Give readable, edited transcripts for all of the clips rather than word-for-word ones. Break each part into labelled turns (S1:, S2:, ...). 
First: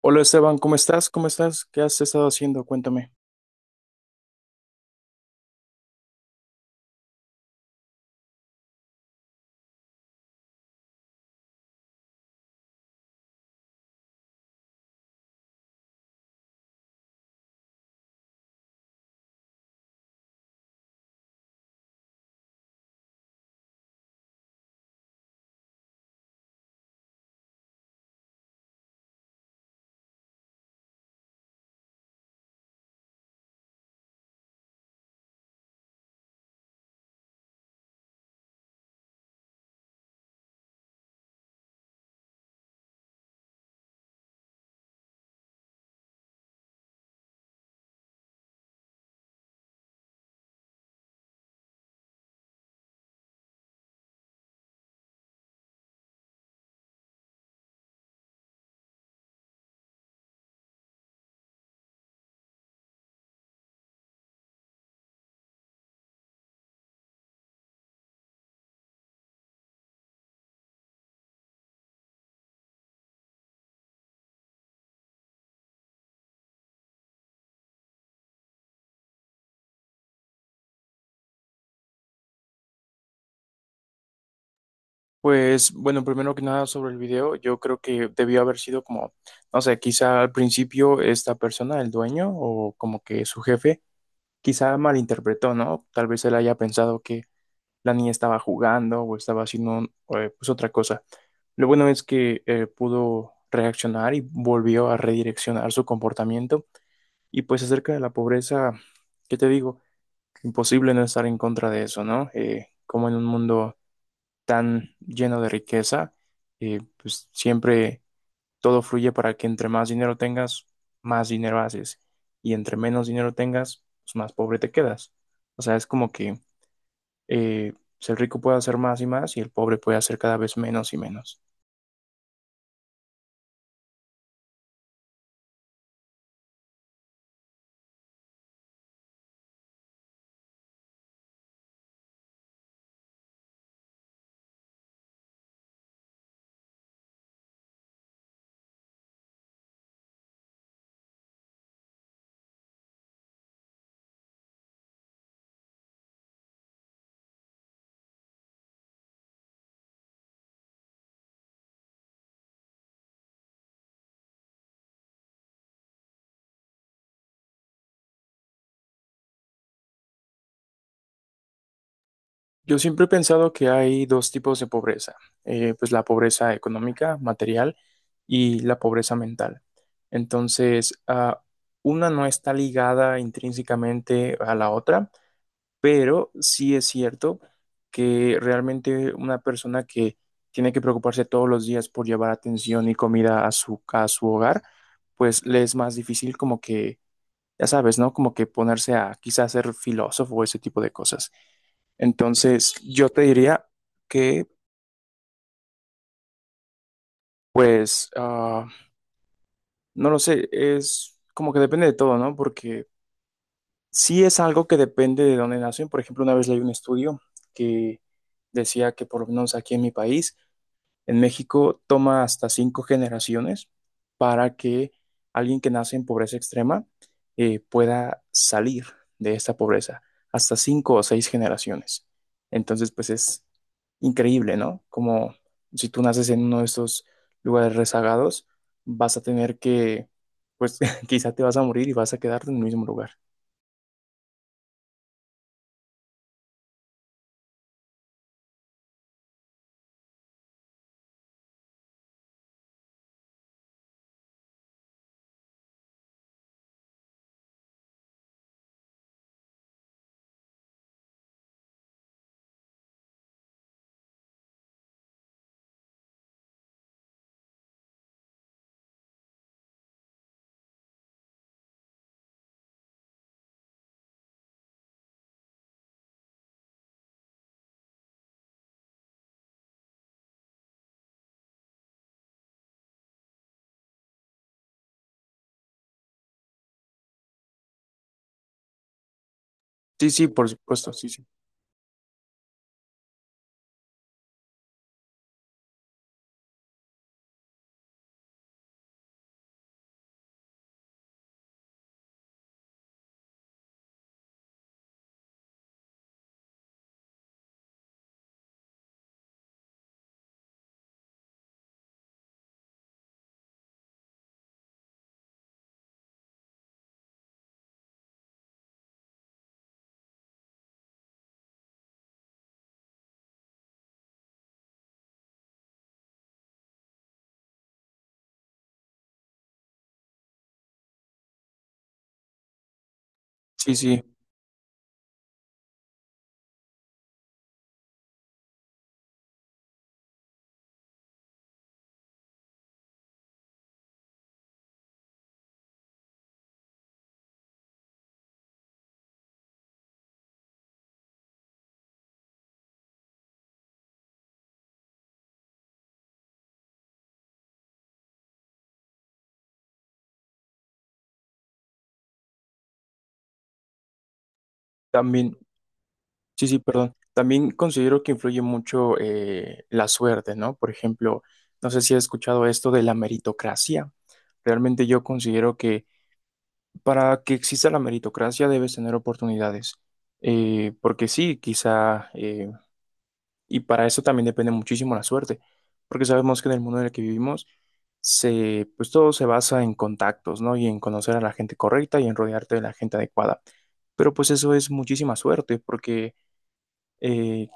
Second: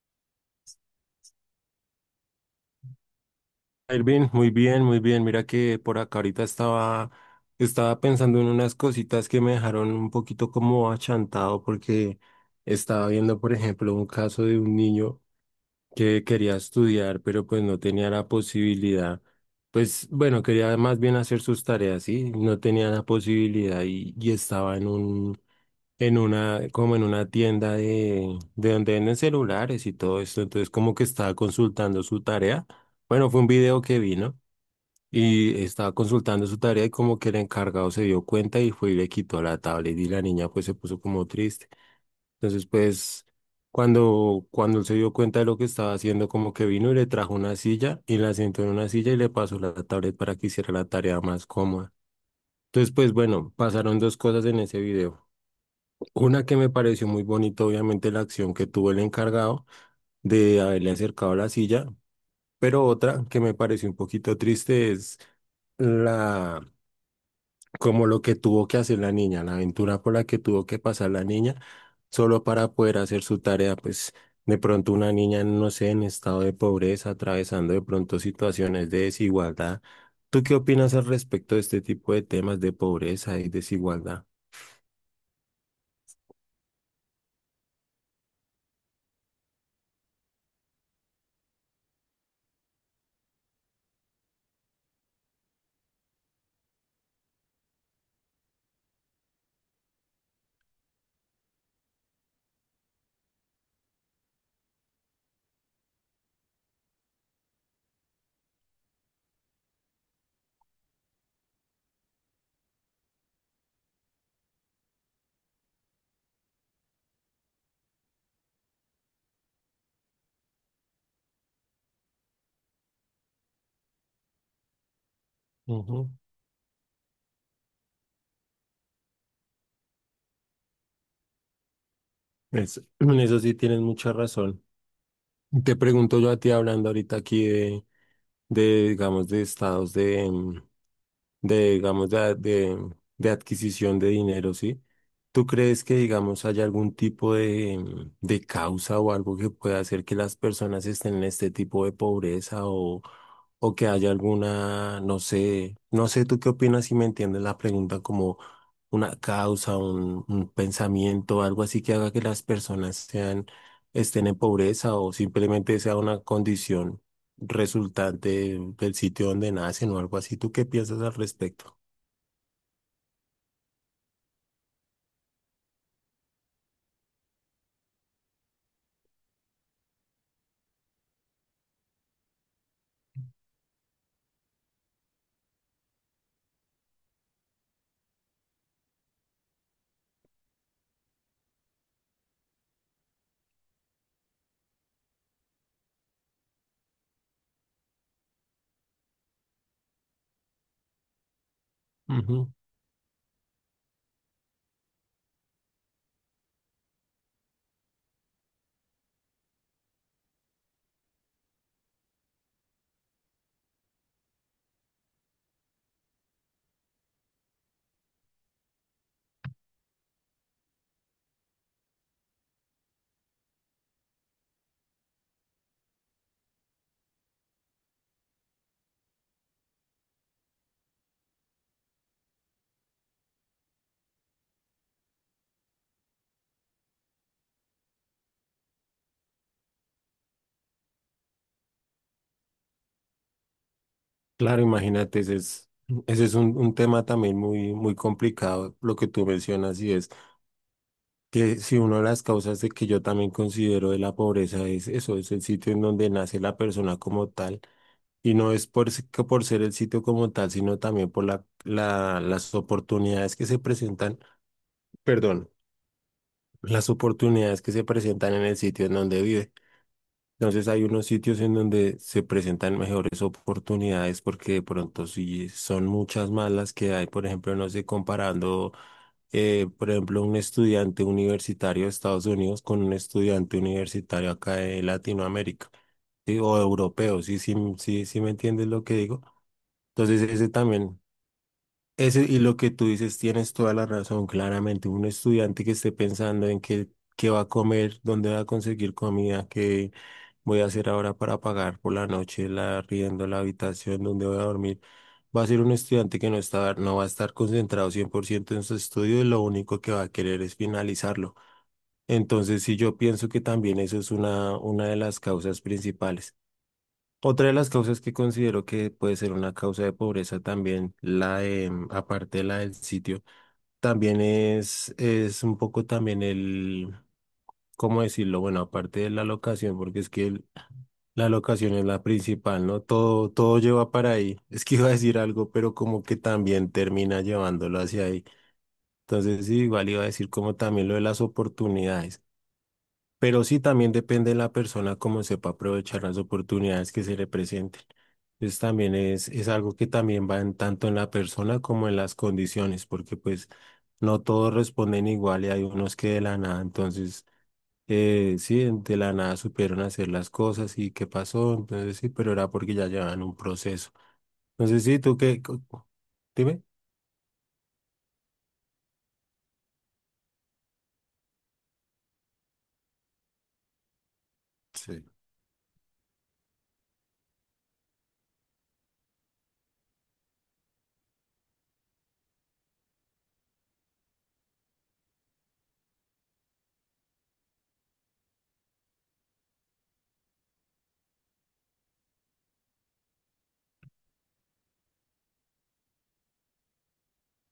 S1: Hola Esteban, ¿cómo estás? ¿Cómo estás? ¿Qué has estado haciendo? Cuéntame.
S2: Irvin, muy bien, muy bien. Mira que por acá ahorita estaba pensando en unas cositas que me dejaron un poquito como achantado porque estaba viendo, por ejemplo, un caso de un niño que quería estudiar, pero pues no tenía la posibilidad. Pues bueno, quería más bien hacer sus tareas, ¿sí? No tenía la posibilidad y estaba en en una, como en una tienda de donde venden celulares y todo esto. Entonces como que estaba consultando su tarea. Bueno, fue un video que vi, ¿no? Y estaba consultando su tarea y como que el encargado se dio cuenta y fue y le quitó la tablet y la niña pues se puso como triste. Entonces pues cuando él se dio cuenta de lo que estaba haciendo como que vino y le trajo una silla y la sentó en una silla y le pasó la tablet para que hiciera la tarea más cómoda. Entonces pues bueno, pasaron dos cosas en ese video. Una que me pareció muy bonita obviamente la acción que tuvo el encargado de haberle acercado la silla, pero otra que me pareció un poquito triste es La, como lo que tuvo que hacer la niña, la aventura por la que tuvo que pasar la niña, solo para poder hacer su tarea, pues de pronto una niña, no sé, en estado de pobreza, atravesando de pronto situaciones de desigualdad. ¿Tú qué opinas al respecto de este tipo de temas de pobreza y desigualdad?
S1: Pues bueno, primero que nada sobre el video, yo creo que debió haber sido como, no sé, quizá al principio esta persona, el dueño o como que su jefe, quizá malinterpretó, ¿no? Tal vez él haya pensado que la niña estaba jugando o estaba haciendo pues otra cosa. Lo bueno es que pudo reaccionar y volvió a redireccionar su comportamiento. Y pues acerca de la pobreza, ¿qué te digo? Imposible no estar en contra de eso, ¿no? Como en un mundo tan lleno de riqueza, pues siempre todo fluye para que entre más dinero tengas, más dinero haces, y entre menos dinero tengas, pues más pobre te quedas. O sea, es
S2: Ujú.
S1: como que el rico puede hacer más y más y el pobre puede hacer cada vez menos y menos.
S2: En eso sí tienes mucha razón. Te pregunto yo a ti hablando ahorita aquí de, digamos, de estados de, digamos, de adquisición de dinero, ¿sí? ¿Tú crees que, digamos, haya algún tipo de causa o algo que pueda hacer que las personas estén en este tipo de pobreza o que haya alguna, no sé, no sé, tú qué opinas si me entiendes la pregunta como una causa, un pensamiento, algo así que haga que las personas sean, estén en pobreza o simplemente sea una condición resultante del sitio donde nacen o algo así. ¿Tú qué piensas al respecto?
S1: Yo siempre he pensado que hay dos tipos de pobreza, pues la pobreza económica, material, y la pobreza mental. Entonces, una no está ligada intrínsecamente a la otra, pero sí es cierto que realmente una persona que tiene que preocuparse todos los días por llevar atención y comida a su hogar, pues le es más difícil como que, ya sabes, ¿no? Como que ponerse a quizás ser filósofo o ese tipo de cosas.
S2: Ujú.
S1: Entonces, yo te diría que, pues, no lo sé, es como que depende de todo, ¿no? Porque sí es algo que depende de dónde nacen. Por ejemplo, una vez leí un estudio que decía que por lo menos aquí en mi país, en México toma hasta cinco generaciones para que alguien que nace en pobreza extrema pueda salir de esta pobreza, hasta cinco o seis generaciones. Entonces, pues es increíble, ¿no? Como si tú naces en uno de estos lugares rezagados, vas a tener que, pues quizá te vas a morir y vas a quedarte en el mismo lugar.
S2: Claro, imagínate, ese es un tema también muy, muy complicado, lo que tú mencionas, y es que si una de las causas de que yo también considero de la pobreza es eso, es el sitio en donde nace la persona como tal, y no es que por ser el sitio como tal, sino también por las oportunidades que se presentan, perdón, las oportunidades que se presentan en el sitio en donde vive. Entonces hay unos sitios en donde se presentan mejores oportunidades porque de pronto sí son muchas más las que hay, por ejemplo, no sé, comparando, por ejemplo, un estudiante universitario de Estados Unidos con un estudiante universitario acá de Latinoamérica, ¿sí? O europeo, sí, sí, sí, sí me entiendes lo que digo.
S1: Sí,
S2: Entonces
S1: sí, por
S2: ese
S1: supuesto,
S2: también,
S1: sí, sí.
S2: ese y lo que tú dices tienes toda la razón, claramente, un estudiante que esté pensando en qué va a comer, dónde va a conseguir comida, que voy a hacer ahora para pagar por la noche la arriendo, la habitación donde voy a dormir. Va a ser un estudiante que no está, no va a estar concentrado 100% en su estudio y lo único que va a querer es finalizarlo. Entonces, sí, yo pienso que también eso es una de las causas principales. Otra de las causas que considero que puede ser una causa de pobreza también, la aparte de la del sitio, también es un poco también ¿cómo decirlo? Bueno, aparte de la locación, porque es que la locación es la principal, ¿no? Todo, todo
S1: Sí,
S2: lleva
S1: sí,
S2: para ahí. Es que iba a decir algo, pero como que también termina llevándolo hacia ahí. Entonces, sí, igual iba a decir como también lo de las oportunidades. Pero sí, también depende de la persona cómo sepa aprovechar las oportunidades que se le presenten. Entonces, también es algo que también va en, tanto en la persona como en las condiciones, porque pues no todos responden igual y hay unos que de la nada. Entonces, sí, de la nada supieron hacer las cosas y qué pasó, entonces sí, pero era porque ya llevaban un proceso. Entonces sí, tú
S1: también.
S2: qué, co- co-
S1: Sí, sí,
S2: dime.
S1: perdón. También considero que influye mucho la suerte, ¿no? Por ejemplo, no sé si has escuchado esto de la meritocracia. Realmente yo
S2: Sí.
S1: considero que para que exista la meritocracia debes tener oportunidades. Porque sí, quizá, y para eso también depende muchísimo la suerte, porque sabemos que en el mundo en el que vivimos, se, pues todo se basa en contactos, ¿no? Y en conocer a la gente correcta y en rodearte de la gente adecuada. Pero pues eso es muchísima suerte, porque eh,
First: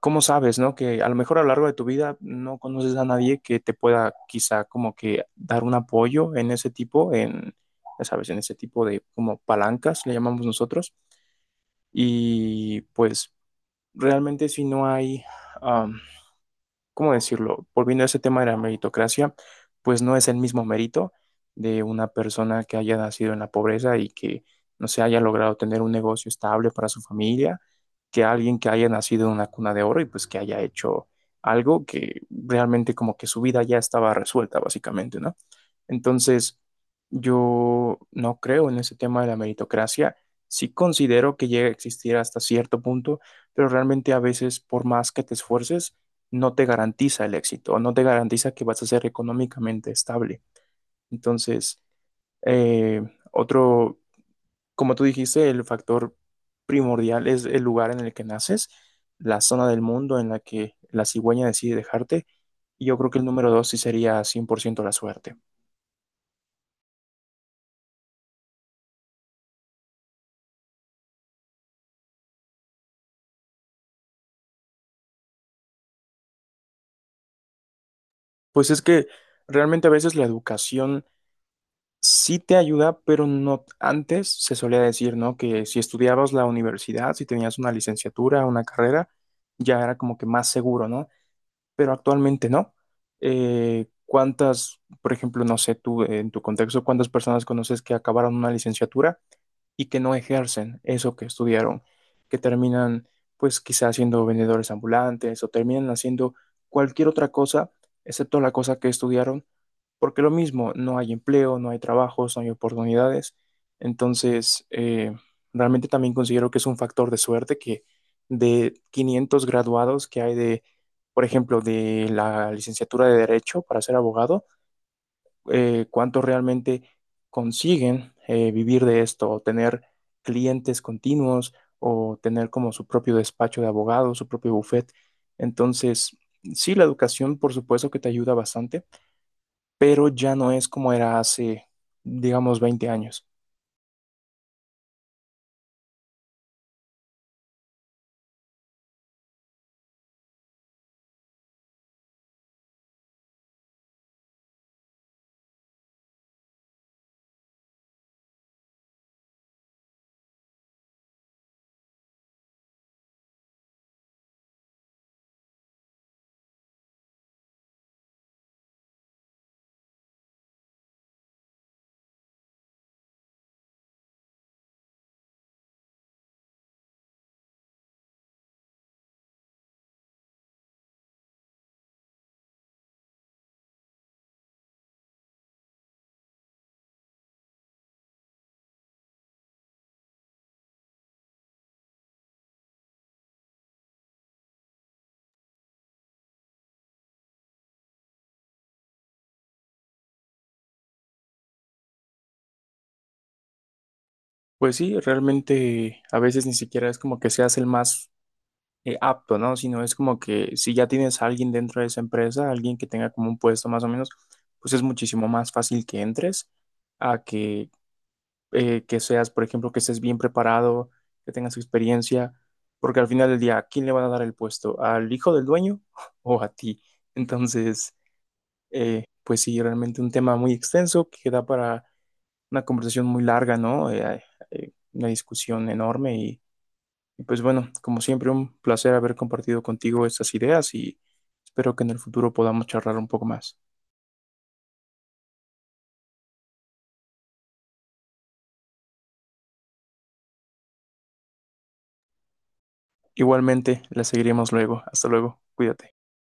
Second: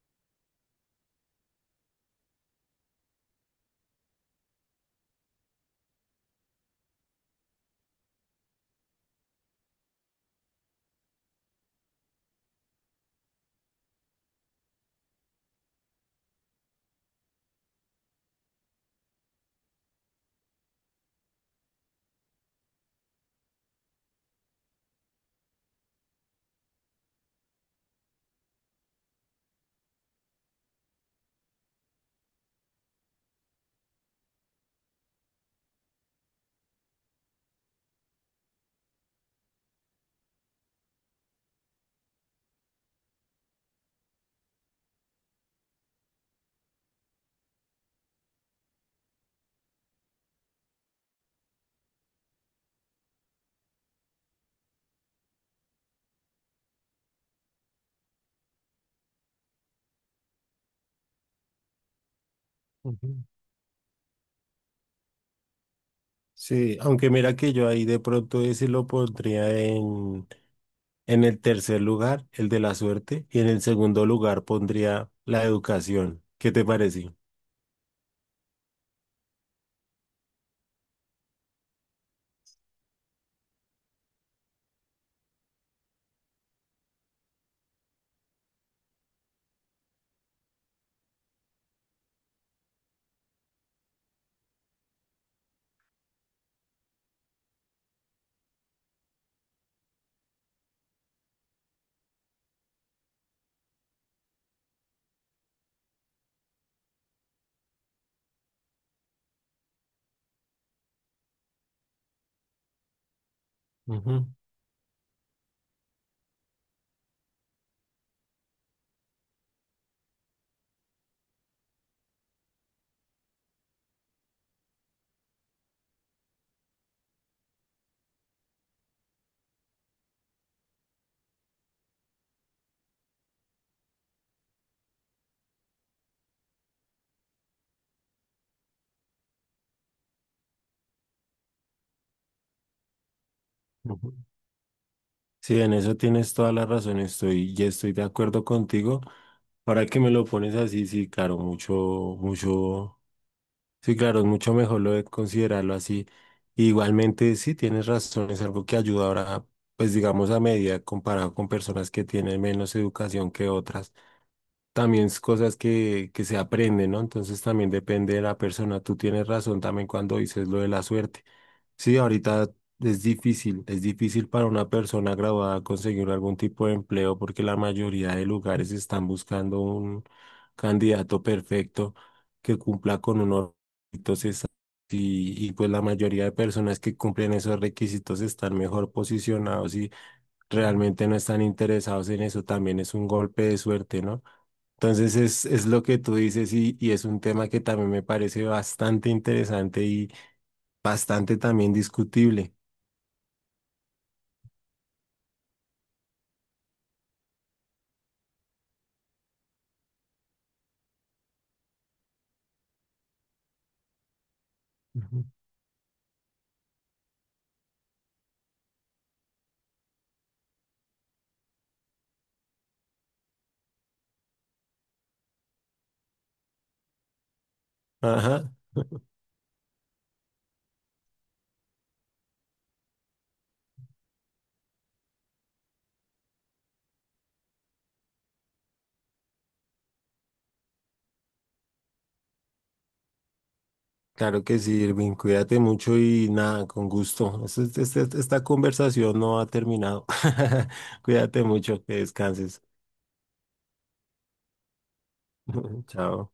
S1: ¿cómo sabes, no? Que a lo mejor a lo largo de tu vida no conoces a nadie que te pueda quizá como que dar un apoyo en ese tipo, ya sabes, en ese tipo de como palancas, le llamamos nosotros. Y pues realmente si no hay, am, ¿cómo decirlo? Volviendo a ese tema de la meritocracia, pues no es el mismo mérito de una persona que haya nacido en la pobreza y que no se haya logrado tener un negocio estable para su familia, que alguien que haya nacido en una cuna de oro y pues que haya hecho algo que realmente como que su vida ya estaba resuelta, básicamente, ¿no? Entonces, yo no creo en ese tema de la meritocracia. Sí considero que llega a existir hasta cierto punto, pero realmente a veces, por más que te esfuerces, no te garantiza el éxito, no te garantiza que vas a ser económicamente estable. Entonces, eh, otro, como tú dijiste, el factor primordial es el lugar en el que naces, la zona del mundo en la que la cigüeña decide dejarte. Y yo creo que
S2: Ujú.
S1: el número dos sí sería 100% la suerte.
S2: Sí, aunque mira que yo ahí de pronto ese lo pondría en, el tercer lugar, el de la suerte, y en el segundo lugar pondría la educación. ¿Qué te parece?
S1: Pues es que realmente a veces la educación sí te ayuda, pero no antes se solía decir, ¿no? Que si estudiabas la universidad, si tenías una licenciatura, una carrera, ya era como que más seguro, ¿no? Pero actualmente no. ¿Cuántas, por ejemplo, no sé, tú en tu contexto, cuántas personas conoces que acabaron una licenciatura y que no ejercen eso que estudiaron, que terminan pues quizás siendo vendedores ambulantes o terminan haciendo cualquier otra cosa excepto la cosa que estudiaron, porque lo mismo, no hay empleo, no hay trabajos, no hay oportunidades.
S2: Ujú,
S1: Entonces, realmente también considero que es un factor de suerte que de 500 graduados que hay de, por ejemplo, de la licenciatura de Derecho para ser abogado, cuántos realmente consiguen vivir de esto o tener clientes continuos o tener como su propio despacho de abogados, su propio bufet. Entonces, sí, la educación por supuesto que te ayuda bastante, pero ya no es como era hace, digamos, 20 años.
S2: ujú. Sí, en eso tienes toda la razón, estoy, ya estoy de acuerdo contigo. Ahora que me lo pones así, sí, claro, mucho, mucho. Sí, claro, es mucho mejor lo de considerarlo así. Igualmente, sí, tienes razón, es algo que ayuda ahora, pues digamos a medida comparado con personas que tienen menos educación que otras también es cosas que se aprenden, ¿no? Entonces también depende de la persona. Tú tienes razón también cuando dices lo de la suerte. Sí, ahorita es difícil para una persona graduada conseguir algún tipo de empleo porque la mayoría de lugares están buscando un candidato perfecto que cumpla con unos requisitos exactos y pues la mayoría de personas que cumplen esos requisitos están mejor posicionados y realmente no están interesados en eso. También es un golpe de suerte, ¿no? Entonces es lo que tú dices y es un tema que también me parece bastante interesante y bastante también discutible.
S1: Pues sí, realmente a veces ni siquiera es como que seas el más apto, ¿no? Sino es como que si ya tienes a alguien dentro de esa empresa, alguien que tenga como un puesto más o menos, pues es
S2: Ujú.
S1: muchísimo más fácil que entres a que seas, por ejemplo, que estés bien preparado, que tengas experiencia, porque al final del día, ¿a quién le van a dar el puesto? ¿Al hijo del dueño o a ti? Entonces,
S2: Ajá.
S1: pues sí, realmente un tema muy extenso que da para una conversación muy larga, ¿no? Una discusión enorme y pues bueno, como siempre, un placer haber compartido contigo estas ideas y espero que en el futuro podamos charlar un poco más.
S2: Claro que sí, Irving, cuídate mucho y nada, con gusto. Esta conversación no ha terminado. Cuídate mucho, que descanses.
S1: Igualmente, las seguiremos luego. Hasta luego. Cuídate.
S2: Chao.